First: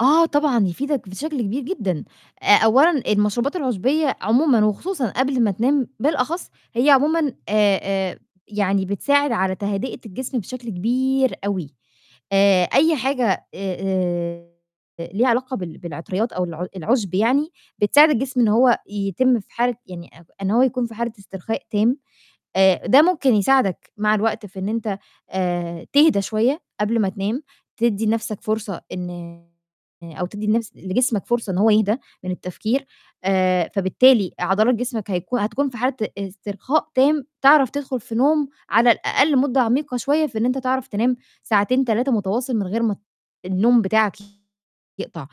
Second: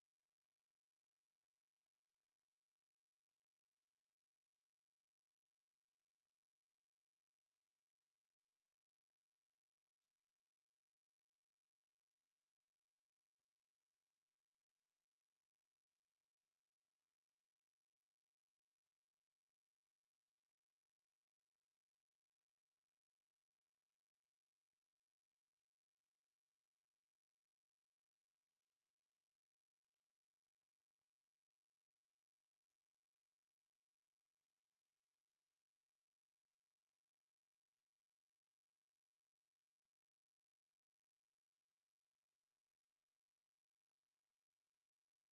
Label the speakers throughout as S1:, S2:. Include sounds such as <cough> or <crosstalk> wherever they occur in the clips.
S1: آه، طبعًا، يفيدك بشكل كبير جدًا. آآ، أولًا المشروبات العُشبية عمومًا وخصوصًا قبل ما تنام بالأخص، هي عمومًا آآ آآ، يعني بتساعد على تهدئة الجسم بشكل كبير أوي. آآ آآ ليها علاقة بال بالعطريات أو الع العُشب يعني بتساعد الجسم إن هو يتم في حالة يعني أ إن هو يكون في حالة استرخاء تام. آآ، ده ممكن يساعدك مع الوقت في إن أنت آآ، تهدى شوية قبل ما تنام، تدّي نَفْسك فرصة إن أو تدّي نفس لجسمك فرصة إن هو يهدى من التفكير، آآ، فبالتالي عضلات جسمك هيكون هتكون في حالة استرخاء تام، تعرف تدخُل في نوم على الأقل مدة عميقة شوية في إن أنت تعرف تنام ساعتين، 3 متواصل من غير ما ت النوم بتاعك يقطع.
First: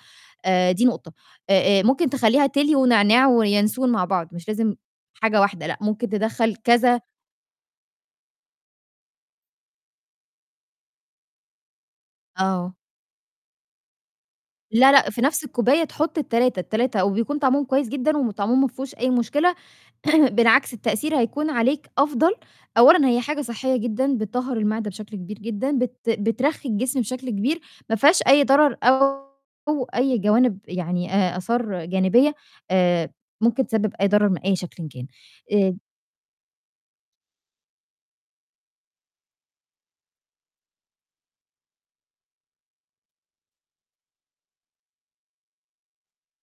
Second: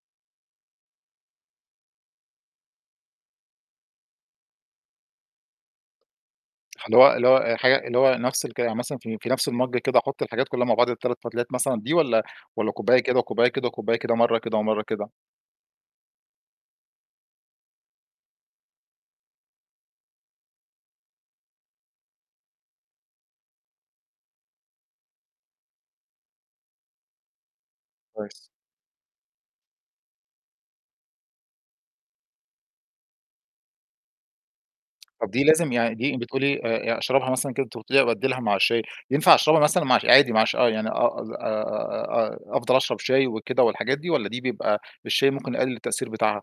S1: آآ، دي نقطة. آآ آآ، ممكن تخلّيها تِلي ونعناع وينسون مع بعض، مش لازم حاجة واحدة، لأ، ممكن تدخّل
S2: هل
S1: كذا
S2: هو اللي هو حاجة اللي هو نَفْس الكلام، يعني مثلًا في في نَفْس المَج كده آحُط الحاجات كُلّها مع بعض، ال3 فتلات مثلًا دي والّا والّا
S1: آه.
S2: كوباية كده وكوبّاية كده وكوبّاية كده، مرّة كده ومرّة
S1: لأ، لأ،
S2: كده؟
S1: في نَفْس الكوبّاية تحُط ال3، ال3 وبيكون طعمهم كويس جدًا وطعمهم ما فيهوش أي مشكلة. <clears throat> بالعكس التأثير هيكون عليك أفضل. أولًا، هي حاجة صحّية جدًا بتطهّر المِعدة بشكل كبير جدًا، بت بترخّي الجسم بشكل كبير، ما فيهاش أي
S2: كويس.
S1: ضرر أو أي جوانب يعني آآ، آثار جانبية آآ ممكن تسبب أي ضرر من أي شكلٍ كان.
S2: طَب دي لازم
S1: آآ
S2: يعني دي بتقولي آآ، أشربها مثلًا كده، أنتِ قٌلتِ لي أبدّلها مع الشاي، ينفع أشربها مثلًا مع الش عادي مع ش آه، يعني آه، أظ أ أ أفضل أشرب شاي وكده والحاجات دي والّا دي بيبقى الشاي ممكن يقلِّل التأثير بتاعها؟